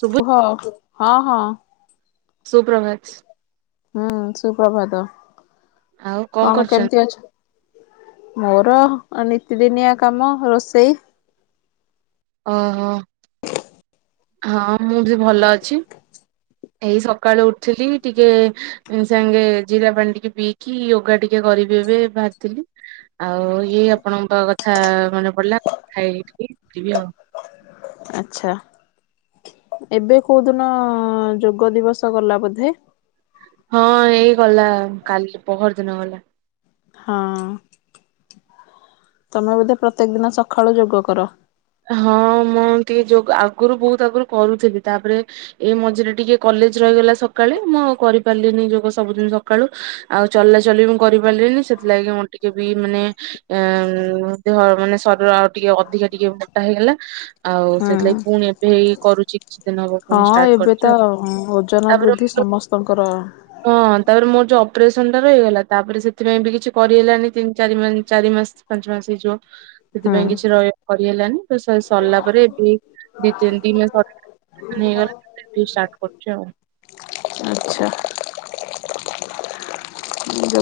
ଶୁଭୁ ହୋ ହଁ ହଁ। ସୁପ୍ରଭାତ। ହୁଁ ସୁପ୍ରଭାତ ଆଉ କଣ କରୁଛନ୍ତି? କେମିତି ଅଛ? ମୋର ନିତିଦିନିଆ କାମ ରୋଷେଇ ଓହୋ। ହଁ ମୁଁ ବି ଭଲ ଅଛି ଏଇ ସକାଳୁ ଉଠିଲି ଟିକେ ସାଙ୍ଗେ ଜିରା ପାଣି ଟିକେ ପିଇକି ୟୋଗା ଟିକେ କରିବି ଏବେ ବାହାରିଥିଲି ଆଉ ଇଏ ଆପଣଙ୍କ କଥା ମାନେ ପଡିଲା ଖାଇକି ଯିବି ଆଉ ଆଚ୍ଛା ଏବେ କୋଉ ଦିନ ଯୋଗ ଦିବସ ଗଲା ବୋଧେ ହଁ ଏଇ ଗଲା କାଲି ପହର ଦିନ ଗଲା। ହଁ ତମେ ବୋଧେ ପ୍ରତ୍ୟେକ ଦିନ ସକାଳୁ ଯୋଗ କର। ହଁ ମଁ ଟିକେ ଯୋଗ ଆଗରୁ ବହୁତ ଆଗରୁ କରୁଥିଲି ତାପରେ ଏ ମଝିରେ ଟିକେ କଲେଜ ରହିଗଲା ସକାଳେ ମୁଁ ଆଉ କରି ପାରିଲିନି ଯୋଗ ସବୁଦିନ ସକାଳୁ ଆଉ ଚଲାଚଲି ବି ମୁଁ କରିପାରିଲିନି ସେଥିଲାଗି ମୁଁ ଟିକେ ବି ମାନେ ଅଁ ଦେହ ମାନେ ଶରୀର ଆଉ ଟିକେ ଅଧିକା ଟିକେ ମୋ ଟା ହେଇଗଲା ଆଉ ହୁଁ ସେଥିଲାଗି ପୁଣି ଏବେ ଇଇ କରୁଚି ହଁ ଏବେ ତ ଓଜନ ବୃଦ୍ଧି ତାପରେ ସମସ୍ତଙ୍କର। ହଁ ତାପରେ ମୋର ଯୋଉ ଅପରେସନ ଟା ରହିଗଲା ତାପରେ ସେଥିପାଇଁ ବି କିଛି କରିହେଲାଣିି ତିନି ଚାରି ଚାରି ମାସ ପାଞ୍ଚ ମାସ ହେଇଯିବ ହୁଁ ସେଥିପାଇଁ କିଛି ରହ କରିହେଲାନି ସ ସରିଲା ପରେ ଏବେ ଦି ତିନ ଦିନ ନେଇଗଲା ଷ୍ଟାର୍ଟ କରୁଚି ଆଉ ଆଚ୍ଛା।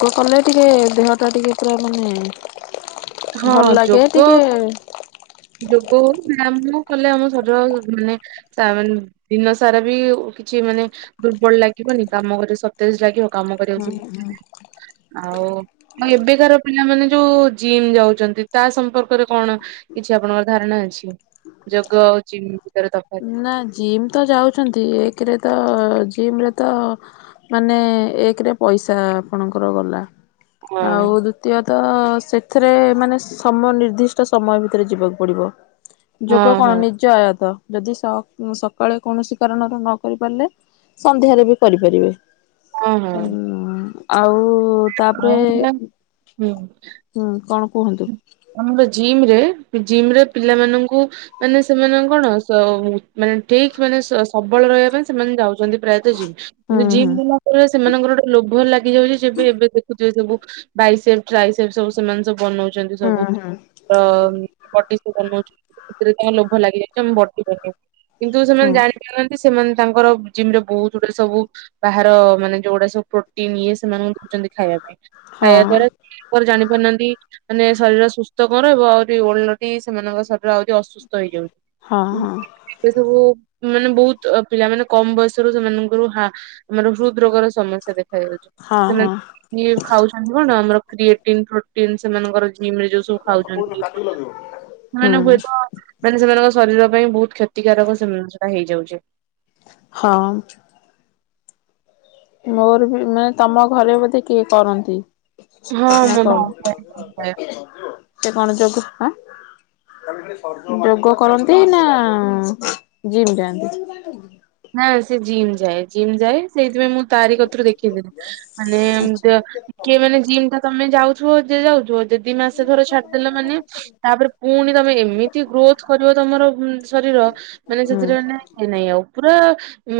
ଗ କଲେ ଟିକେ ଦେହଟା ଟିକେ ପୁରା ମାନେ ହଁ ଭଲ ଲାଗେ ଯୋଗ ଟିକେ ଯୋଗ ହଉ ବ୍ୟାୟାମ ହଉ କଲେ ଆମ ଶରୀର ମାନେ ତା ମାନେ ଦିନ ସାରା ବି କିଛି ମାନେ ଦୁର୍ବଳ ଲାଗିବନି କାମ କରେ ସ ତେଜ୍‌ ଲାଗିବ କାମ କରିବାକୁ ହୁଁ ସବୁ ଆଉ ଆଉ ଏବେକାର ପିଲାମାନେ ଯୋଉ ଜିମ୍ ଯାଉଛନ୍ତି ତା ସମ୍ପର୍କରେ କଣ? କିଛି ଆପଣଙ୍କର ଧାରଣା ଅଛି ଯୋଗ ଆଉ ଛିିିନ୍ତାର ତଫାତ ନା ଜିମ୍ ତ ଯାଉଚ଼ନ୍ତି ଏକରେ ତ ଜିମ ରେ ତ ମାନେ ଏକରେ ପଇସା ଆପଣଙ୍କର ଗଲା ହଁ ଆଉ ଦୁ ଦ୍ୱିତୀୟ ତ ସେଥିରେ ମାନେ ସମ ନିିର୍ଦ୍ଦିଷ୍ଟ ସମୟ ଭିତରେ ଯିବାକୁ ପଡିବ। ହଁ ଯୋଗ କଣ ହଁ ନିଜ ଆୟତ ଯଦି ସ ସକାଳେ କୌଣସି କାରଣରୁ ନ କରି ପାରିଲେ ସନ୍ଧ୍ୟାରେ ବି କରିପାରିବେ। ହଁ ହଁ। ହୁଁ ଆଉ ତାପରେ ଆଉ ହୁଁ କଣ କୁହନ୍ତୁ ଆମର ଜିମ ରେ ଜିମ ରେ ପିଲାମାନଙ୍କୁ ମାନେ ସେମାନେ କଣ ସ ମାନେ ଠିକ ମାନେ ସ ସବଳ ରହିବା ପାଇଁ ସେମାନେ ଯାଉଛନ୍ତି ପ୍ରାୟତଃ ହୁଁ ଯିମ। ହୁଁ ଯିମ ଗଲା ପରେ ସେମାନଙ୍କର ଗୋଟେ ଲୋଭ ଲାଗିଯାଉଛି ସେବେ ଏବେ ଦେଖୁଥିବେ ସବୁ ବାଇସେପ ଟ୍ରାଇସେପ ସବୁ ସେମାନେ ସବୁ ବନାଉଛନ୍ତି ହୁଁ ସବୁ। ହୁଁ ବଡି ସେ ବନଉଛି ସେଥିରେ ତାଙ୍କ ଲୋଭ ଲାଗିଯାଇଛି ତ ମୁଁ ବଡି [unintelligible] କିନ୍ତୁ ହୁଁ ସେମାନେ ଜାଣି ପାରୁନାହାନ୍ତି ସେମାନେ ତାଙ୍କର ଜିମ୍ରେ ବହୁତ ଗୁଡେ ସବୁ ବାହାର ମାନେ ଯୋଉଗୁଡା ସବୁ ପ୍ରୋଟିନ ଇଏ ସେମାନେ ଖାଉଛନ୍ତି। ଖାଇବା ପାଇଁ, ହଁ ଖାଇବା ଦ୍ଵାରା ଲିଭର ଜାଣି ପାରୁନାହାନ୍ତି। ମାନେ ଶରୀର ସୁସ୍ଥ କଣ ଏବଂ ଆହୁରି ଓଲଟି ସେମାନଙ୍କ ଶରୀର ଆହୁରି ଅସୁସ୍ଥ ହେଇଯାଉଛି। ହଁ, ହଁ। ଏବେ ସବୁ ମାନେ ବହୁତ ପିଲା ମାନେ କମ ବୟସରୁ ସେମାନଙ୍କର ହାର୍ଟ ମାନେ ହୃଦ ରୋଗର ସମସ୍ୟା ଦେଖା ଯାଉଛି, ହଁ ହଁ ସେମାନେ ଖାଉଛନ୍ତି କଣ ଆମର କ୍ରିଏଟିନ୍ ପ୍ରୋଟିନ୍ ସେମାନଙ୍କର ଜିମ୍ ରେ ଯୋଉ ସବୁ ଖାଉଛନ୍ତି, ହୁଁ ସେମାନେ ହୁଏତ ମାନେ ସେମାନଙ୍କ ଶରୀର ପାଇଁ ବହୁତ କ୍ଷତିକାରକ ସେଇଟା ହେଇଯାଉଛି। ହଁ। ମୋର ବି ମାନେ ତମ ଘରେ ବୋଧେ କିଏ କରନ୍ତି? ହଁ, ନା ମୋ ଭାଇ ଖାଇବା ବି କମ ଖାଇବା କେତେ କଣ ଯୋଗୁ, ଆଁ ଯୋଗ କରନ୍ତି, ନା ଜିମ୍ ଯାଆନ୍ତି? ନା, ସେ ଜିମ୍ ଯାଏ ଜିମ୍ ଯାଏ ସେଇଥିପାଇଁ ମୁଁ ତାରି କତିରୁ ଦେଖେଇଦେଲିି, ମାନେ ଆଚ୍ଛା ଏମିତିଆ କିଏ ମାନେ ଜିମ୍ ଟା ତମେ ଯାଉଥିବ ଯେ ଯାଉଥିବ ଯଦି ଦିମାସେ ଧର ଛାଡିଦେଲ ମାନେ ତାପରେ, ପୁଣି ତମେ ଏମିତି ଗ୍ରୋଥ କରିବ ତମର ଶରୀର ମାନେ ହୁଁ ସେଥିରେ ମାନେ ସେ ନାଇଁ ଆଉ ପୁରା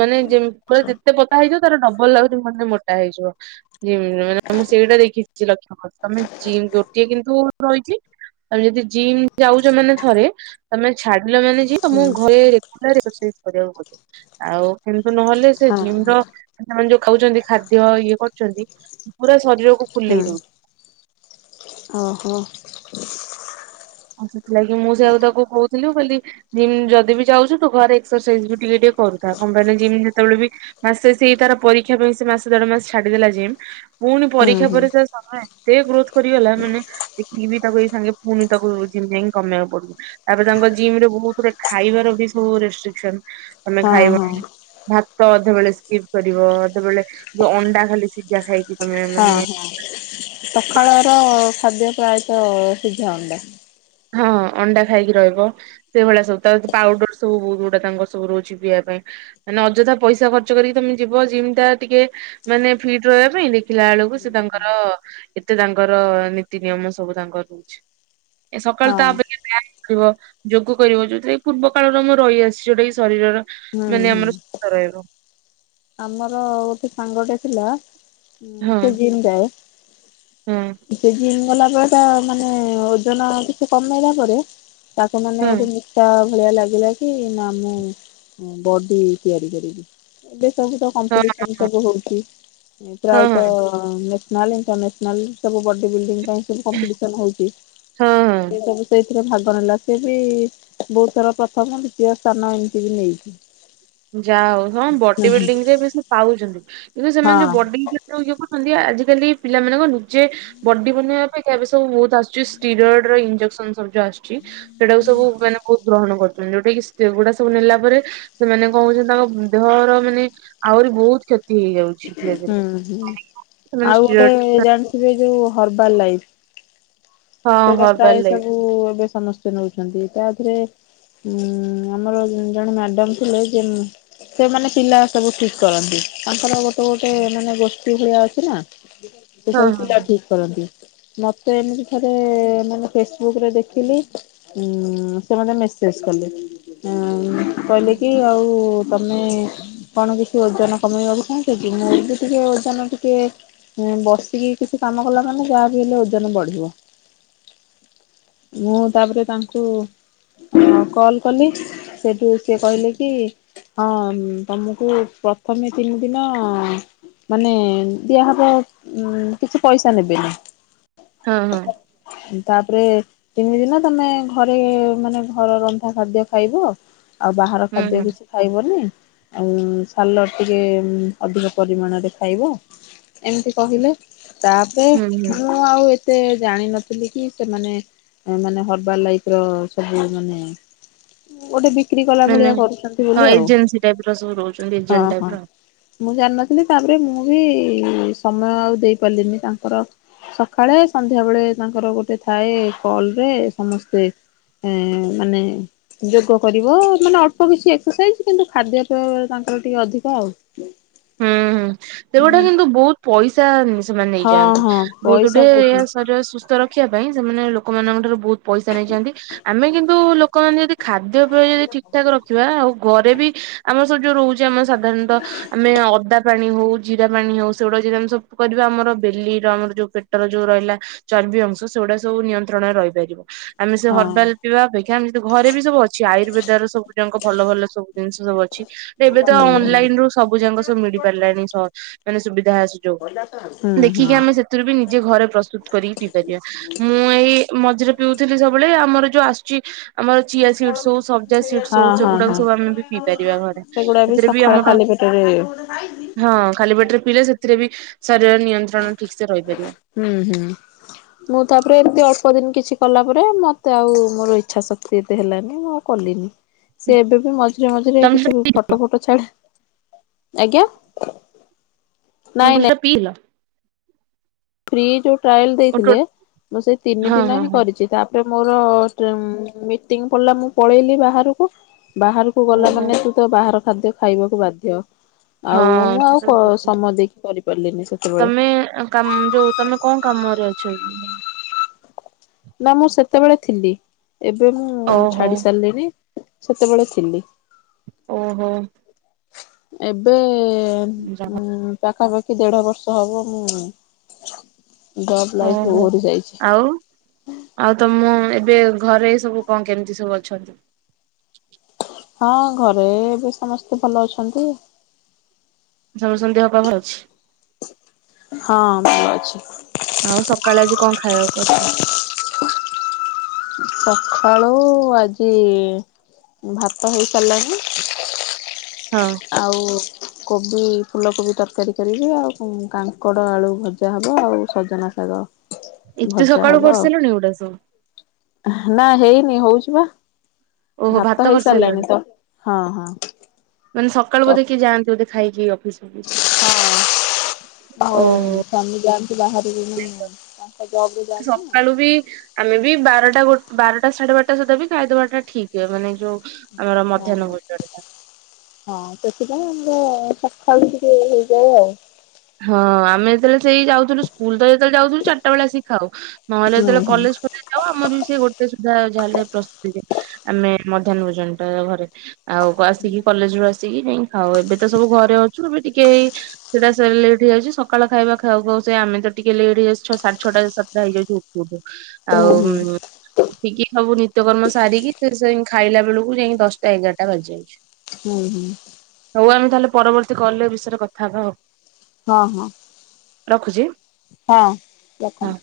ମାନେ ଯେ ପୁରା ଆଚ୍ଛା ଯେତେ ପତଳା ହେଇଯିବ, ତାର ଡବଲ ଲାଗୁଛି ମାନେ ମୋଟା ହେଇଯିବ। ଜିମ ମାନେ ମୁଁ ସେଇଟା ଦେଖିଛି ଲକ୍ଷ କରିଛି, ତମେ ଜିମ୍ ଗୋଟିଏ କିନ୍ତୁ ରହିଛି ତମେ ଯଦି ଜିମ୍ ଯାଉଛ ମାନେ ଥରେ, ତମେ ଛାଡିଲ ମାନେ ମୁଁ ହୁଁ ଘରେ ରେଗୁଲାର ରୋଷେଇ କରିବାକୁ ପଡିବ ଆଉ କିନ୍ତୁ ନହେଲେ ସେ ହଁ ଜିମ୍ ହଁ ର ସେମାନେ ଯଉ ଖାଉଛନ୍ତି ଖାଦ୍ୟ ଇଏ କରୁଛନ୍ତି ପୁରା ଶରୀରକୁ ଫୁଲେଇ ଦଉଚି! ଓ ହୋ। ଆଉ ସେଥିଲାଗି ମୁଁ ସେଇଆକୁ ତାକୁ କହୁଥିଲି ମୁଁ କହିଲି ଜିମ୍ ଯଦି ବି ଯାଉଛୁ, ତ ଘରେ ଏକ୍ସରସାଇଜ ବି ଟିକେ ଟିକେ କରୁଥା, କଣ ପାଇଁ ନା ଜିମ୍ ଯେତେବେଳେ ବି ମାସେ ସେଇ ତାର ପରୀକ୍ଷା ପାଇଁ ସେ ମାସେ ଦେଢ ମାସେ ଛାଡିଦେଲା ଜିମ୍। ପୁଣି ହୁଁ ପରୀକ୍ଷା ହୁଁ। ପରେ ସେ ସମୟ ଏତେ ଗ୍ରୋଥ କରିଗଲା ମାନେ ଦେଖିବି ତାକୁ ଏଇ ସାଙ୍ଗେ ପୁଣି ତାକୁ ଜିମ ଯାଇକି କମେଇବାକୁ ପଡିବ! ତାପରେ ତାଙ୍କ ଜିମ୍ ରେ ବହୁତ ଗୁଡେ ଖାଇବାର ବି ସବୁ ରେଷ୍ଟ୍ରିକସନ ମାନେ ହଁ ହଁ ଖାଇବନି। ଭାତ ଅଧେବେଳେ ସ୍କିପ୍ କରିବ କେତେବେଳେ ଯୋଉ ଅଣ୍ଡା ଖାଲି ସିଝା ଖାଇକି। ତମେ ହଁ, ମାନେ ହଁ, ସକାଳ ର ଖାଦ୍ୟ ପ୍ରାୟତଃ ସିଝା ଅଣ୍ଡା। ହଁ, ଅଣ୍ଡା ଖାଇକି ରହିବ! ସେଇ ଭଳିଆ ସବୁ ତାପରେ ପାଉଡର ସବୁ ବହୁତ ଗୁଡା ତାଙ୍କର ସବୁ ରହୁଛି ପିଇବା ପାଇଁ। ମାନେ ଅଯଥା ପଇସା ଖର୍ଚ୍ଚ କରିକି ତମେ ଯିବ ଜିମ୍ ଟା ଟିକେ ମାନେ ଫିଟ୍ ରହିବା ପାଇଁ ଦେଖିଲା ବେଳକୁ ସେ ତାଙ୍କର ଏତେ ତାଙ୍କର ନୀତି ନିୟମ ସବୁ ତାଙ୍କର ରହୁଛି। ଏ ସକାଳୁ ହଁ ତାପରେ ଟିକେ ବ୍ୟୟାମ୍ କରିବ। ଯୋଗ କରିବ ଯୋଉଟା କିି ପୂର୍ବ କାଳରୁ ଆମର ରହିଆସିଛି ଯୋଉଟା କିି ଶରୀରର ହୁଁ ମାନେ ହୁଁ ଆମର ସୁସ୍ଥ ରହିବ। ଆମର ଗୋଟେ ସାଙ୍ଗଟେ ଥିଲା ହଁ ସେ ଜିମ୍ ଜାଏ। ହଁ ସେ ଜିମ୍ ଗଲା ପରେ ତା ମାନେ ଓଜନ କିଛି କମେଇଲା ପରେ ତାକୁ ମାନେ ହଁ ଗୋଟେ ତା ଭଳିଆ ଲାଗିଲା କି, ନା ମୁଁ ବଡି ତିଆରି କରିବି। କୋଉଠି ତ ହଁ କମ୍ପିଟିସନ ସବୁ ହଉଛି ହଁ ହଁ ହଁ ପ୍ରାୟତଃ ନହେଲେ ସମସ୍ତେ ନହେଲେ ସବୁ ବଡି ବିଲଡିଂ ପାଇଁ ସବୁ କମ୍ପିସନ ହଉଚି ହଁ ହଁ। ସିଏ ସବୁ ସେ ସେ ଭାଗ ନେଲା ସେ ବି ବହୁତ ଥର ପ୍ରଥମ ଦ୍ୱିତୀୟ ସ୍ଥାନ ଏମିତି ବି ନେଇଚି। ଯାହଉ ସମାନେ ବଡିବିଲ୍ଡିଙ୍ଗିରେ ଏବେ ସେ ପାଉଚନ୍ତି କିନ୍ତୁ ସେମାନେ ଯୋଉ ହଁ ବଡି ବ ଇଏ କରୁଚନ୍ତି ଆଜିକାଲି ପିଲାମାନେ ନିଜେ ବଡି ବନେଇବା ଏବେ ସବୁ ବହୁତ ଆସୁଛି ଟିରଏଡ ଇଞ୍ଜେକ୍ସନ ସବୁ ଯଉ ଆୁସୁଛି ସେଟା ସବୁ ମାନେ ବହୁତ ଗ୍ରହଣ କରୁଚନ୍ତି ଯୋଉଟା କି ଗୁଡା ସବୁ ନେଲା ପରେ ସେମାନେ କହୁଚନ୍ତି ତମ ଦେହର ମାନେ ଆହୁରି ବହୁତ କ୍ଷତି ହେଇଯାଉଛି ହୁଁ ଧୀରେ ଧୀରେ। ହୁଁ ସେମାନେ ଆଉ ଗୋଟେ ଷ୍ଟିରଏଡ ଜାଣିଥିବେ ଯୋଉ ହର୍ବାଲ୍ ଲାଇଫ୍ ହଁ ସେଇଟା ହର୍ବାଲ ପ୍ରାୟ ଲାଇଫ ସବୁ ଏବେ ସମସ୍ତେ ନଉଛନ୍ତି ତା ଦେରେ ଉଁ ଆମର ଜଣେ ମ୍ୟାଡାମ ଥିଲେ ଯେ ସେମାନେ ପିଲା ସବୁ ଠିକ କରନ୍ତି ତାଙ୍କର ଗୋଟେ ଗୋଟେ ମାନେ ଗୋଷ୍ଠୀ ଭଳିଆ ଅଛି ନା। ସେ ହଁ ସବୁ ପିଲା ହଁ ହଁ। ଠିକ୍ କରନ୍ତି ମତେ ଏମିତି ଥରେ ସେ ମାନେ ଫେସବୁକ ରେ ଦେଖିଲି ଉଁ ସେ ମତେ ମେସେଜ୍‌ କଲେ ଉଁ କହିଲେ କି ଆଉ ତମେ କଣ କିଛି ଓଜନ କମେଇବାକୁ ଚାହୁଁଛ କି ମୁଁ ବି ଟିକେ ଓଜନ ଟିକେ ବସିକି କିଛି କାମ କଲା ମାନେ ଯାହାବି ହେଲେ ଓଜନ ବଢି଼ବ। ମୁଁ ତାପରେ ତାଙ୍କୁ ହଁ କଲ କଲି ସେଠୁ ସିଏ କହିଲେ କି? ହଁ ତମକୁ ପ୍ରଥମେ ତିନି ଦିନ ମାନେ ଦିଆହେବ ଉଁ କିଛି ପଇସା ନେବେନି। ହଁ ହଁ। ତା'ପ୍ରେ ତିନି ଦିନ ତମେ ଘରେ ମାନେ ଘର ରନ୍ଧା ଖାଦ୍ୟ ଖାଇବ। ଆଉ ବାହାର ହୁଁ ଖାଦ୍ୟ ହୁଁ କିଛି ଖାଇବନି, ଆଉ ସାଲଟ୍ ଟିକେ ଅଧିକ ପରିମାଣରେ ଖାଇବ। ଏମ୍ତି କହିଲେ, ହୁଁ ହୁଁ ଜାଣିିନଥିଲି କି, ସେମାନେ ମାନେ ହର୍ବାଲ୍ ଲାଇଫ୍ ର ସବୁ ମାନେ ଗୋଟେ ବିକ୍ରି କଲା ଭଳିଆ ମାନେ କରୁଚନ୍ତି ହଁ ବୋଲି ଆଉ, ଏଜେନ୍ସି ଟାଇପ ର ସବୁ ରହୁଛନ୍ତି ହଁ ଏଜେଣ୍ଟ ଟାଇପ ହଁ। ର। ମୁଁ ଜାଣ୍ ନଥିଲି ତା'ପରେ ମୁଁ ବି ସମୟ ଆଉ ଦେଇ ପାର୍ଲିନି। ତା---ର ସକାଳେ ସନ୍ଧ୍ୟା ବେଳେ ତାଙ୍କର ଗୋଟେ ଥାଏ, କଲ୍ ରେ ସମସ୍ତେ [inaudible] ଯୋଗ କରିବ, ମାନେ ଅଳ୍ପ କିଛି ଏକ୍ସସାଇଜ୍‌ କିନ୍ତୁ ଖାଦ୍ୟ ତାଙ୍କର ଟିକେ ଅଧିକ ଆଉ। [inaudible] ଶରୀର ହଁ ହଁ ପଇସା ବହୁତ ସୁସ୍ଥ ରଖିବା ପାଇଁ, ସେମାନେ ଲୋକମାନଙ୍କ ଠାରୁ ବଉତ୍ ପଇସା ନେଇଯାଆନ୍ତି। ଆମେ କିନ୍ତୁ ଲୋକମାନେ ଯଦି ଖାଦ୍ୟ ପେୟ ଯଦି ଠିକ୍ ଠାକ୍ ରଖିବା। ଆଉ ଗରେ ବି ଆମ [inaudible] ଆମେ ଅଦା ପାଣି ହଉ, ଜିରା ପାଣି ହଉ ସେଗୁଡ଼ାକ ଯଦି ଆମେ ସବୁ କରିବା, ଆମର ବେଲିର ଆମର ଯଉ ପେଟର ଯଉ ରହିଲା। ଚର୍ବି ଅଂଶ ସେଗୁଡା ସବୁ ନିୟନ୍ତ୍ରଣରେ ରହିପାରିବ। ଆମେ ସେ ହଁ। ହର୍ବାଲ୍ ପିଇବା ଅପେକ୍ଷା, ଘରେ ବି ସବୁ ଅଛି ଆୟୁର୍ବେଦ ର ସବୁ ଭଲ ଭଲ ସବୁ ଦିନ୍‌ଷ ସବୁ ଅଛି। ଏବେ ହୁଁ ତ ହୁଁ ଅନଲାଇନ୍‌ ହୁଁ ରୁ ସବୁ ଯାଙ୍କ----ମିଳି ପାରିଲାନି, ମାନେ ସୁବିଧା ହୁଁ ଦେଖିକି ଆମେ ସେଥିରୁ ବି ନିଜେ ଘରେ ପ୍ରସ୍ତୁତ୍ କରିକି ପିଇ ପାରିବା। ମୁଁ ଏଇ ମଝିରେ ପିଉଥିଲି ସ---ବେଳେ, ଆମର ଯଉ ଆ--ଚି। ଆମର ଚିଆ ସିଡ୍‌ସ୍ ହଉ ସବ୍ଜା ସିଡ୍‌ସ୍ ହଁ ହଉ ହଁ ସେଗୁଡ଼ାକୁ ହଁ ସବୁ ଆମେ ବି ପିଇ ପାରିବା ଘରେ। ଏଥିରେ ବି ଆମର ସେରେ [inaudible] ହଁ, ଖାଲି ପେଟ୍ରେ ପିଇଲେ ସେଥିରେ ବି ଶରୀର ନିୟନ୍ତ୍ରଣ ଠିକ୍ ସେ ରହିପାରିବ। [inaudible] ମୁଁ, ତା'ପ୍ରେ ଏମ୍‌ତି ଅଳ୍ପ ଦିନ୍ କିଛି କଲା ପରେ ମତେ ଆଉ ମୋର ଇଚ୍ଛା ଶକ୍ତି ଏତେ ହେଲାନି। ମୋ [inaudible] ମଝିରେ ମଝିରେ ତମେ କିଛି ସେଟା ଫଟୋ ଛାଡ଼େ, ଆଜ୍ଞା। ନାଇଁ ନାଇଁ [inaudible] ଫ୍ରି ଯଉ ଟ୍ରାଏଲ୍‌ ହଁ ଦେଇଥିଲେ, ମୁଁ ସେଇ ତିନି ଦିନ ହଁ ହିଁ ହଁ କରିଚି। ତା ମୋର ମିଟିଂ ପଡ୍‌ଲା ମୁଁ ପଳେଇଲି ବାହାରୁକୁ। ବାହା କୁ, ଗଲା ଓହୋ ମାନେ ତୁ ତ ବାହାର ଖାଦ୍ୟ ଖାଇବାକୁ ବାଧ୍ୟ। ଆଉ ହଁ ମୁଁ ସେଟା ବି ଠିକ। ଆଉ ସମୟ ଦେଇକି କରି ପାର୍ଲିନି ସେତେବେଳେ। ଯଉ ତମେ କାମରେ ଅଛ? ନା ମୁଁ ସେତେବେଳେ ଥିଲି, ଏବେ ମୁଁ ଓହୋ ଛାଡ଼ି ସାର୍ଲିନି ସେତେବେଳେ ଥିଲି। ଓହୋ। ଏବେ ଯା ପାଖାପାଖି ଦେଢ଼ ବର୍ଷ ହବ। ମୁଁ ଜବ୍ ଲାଇଫରୁ ଓହରି ଯାଇଛି। [inaudible] ଆଉ ତମ ଏବେ ଘରେ ସବୁ କ'ଣ କେମିତି ସବୁ ଅଛନ୍ତି? ହଁ, ଘରେ ଏବେ ସମସ୍ତେ ଭଲ ଅଛନ୍ତି। [inaudible] ହଁ, ଭଲ ଅଛି। ଆଉ ସକାଳେ ଆଜି କ'ଣ ଖାଇବାକୁ କ--ଚ? ଖାଳୁ, ଆଜି ଭାତ ହେଇ ସାର୍ଲାଣି। [inaudible] [inaudible] କୋବି ଫୁଲକୋବି ତର୍କାରୀ କରିବି, ଆଉ କାଙ୍କଡ଼ ଆଳୁ ଭଜା ହବ ଆଉ ସଜନା ଶାଗ। ଏତେ ଭଜା ସକାଳୁ ହବ କରି ଆଉ ସାର୍ଲଣି ଏଗୁଡ଼ା ସବୁ। ନା ହେଇନି, ହଉଛି ବା, ଓହୋ ଭାତ କରିସାରିଲଣି ହେଇସାରିଲାଣି ତ ହଁ ହଁ ମାନେ ସକାଳ ତ ବୋଧେ କିଏ ଯାଆନ୍ତି ବୋଧେ ଖାଇକି ଅଫିସ ଫଫିସ୍ ହଁ ହଉ ଓହୋ ସ୍ୱାମୀ ଯାଆନ୍ତି। ବାହାରିବେ ତାଙ୍କ ଜବ ରେ ଯାନ୍ତି ନା ସକାଳୁ ବି ଆମେ ବି ବାରଟା ଗ ବାରଟା ସାଢେ ବାରଟା ସୁଦ୍ଧା ବି ଖାଇଦବା ଟା ଠିକ୍ଏ ମାନେ ଯୋଉ ଆମର ହଁ ମଧ୍ୟାହ୍ନ ଭୋଜନ ଟା ହଁ ସେଥିପାଇଁ ଆମର ସକାଳୁ ଟିକେ ହେଇଯାଏ ଆଉ ହଁ ଆମେ ଯେତେବେଳେ ସେଇ ଯାଉଥିଲୁ ସ୍କୁଲ ତ ଯେତେବେଳେ ଯାଉଥିଲୁ ଚାରିଟା ବେଳେ ଆସିକି ଖାଉ, ନହେଲେ ହୁଁ ଯେତେବେଳେ ହୁଁ କଲେଜ ଖ ଯାଉ, ଆମର ବି ସେ ଗୋଟେ ସୁଧା ଯାହା ହେଲେ ପ୍ରସ୍ତୁତି ଆମେ ମଧ୍ୟାହ୍ନ ଭୋଜନ ଟା ଘରେ ଆଉ ଆସିକି କଲେଜ ରୁ ଆସିକି ଯାଇ ଖାଉ, ଏବେ ତ ସବୁ ଘରେ ଅଛୁ ଏବେ ଟିକେ ସେଟା ସେ ଲେଟ୍ ହେଇଯାଉଛି, ସକାଳ ଖାଇବା ଖାଉ ଖାଉ ସେ ଆମେ ତ ଟିକେ ଲେଟ ହେଇଯାଉ ଛଅ ସାଢେ ଛଅଟା ସାତଟା ହେଇଯାଉ ଉଠୁଉଠୁ ହୁଁ ହୁଁ ଆଉ ଉଠିକି ସବୁ ନିତ୍ୟକର୍ମ ସାରିକି ସେ ଖାଇଲା ବେଳକୁ ଯାଇକି ଦଶଟା ଏଗାରଟା ବାଜିଯାଉଛି ହୁଁ ହୁଁ ହଉ ଆମେ ତାହେଲେ ପରବର୍ତ୍ତୀ କଲରେ ଏ ବିଷୟରେ କଥା ହବା ଆଉ ହଁ ହଁ। ରଖୁଛି। ହଁ ହଁ। ରଖନ୍ତୁ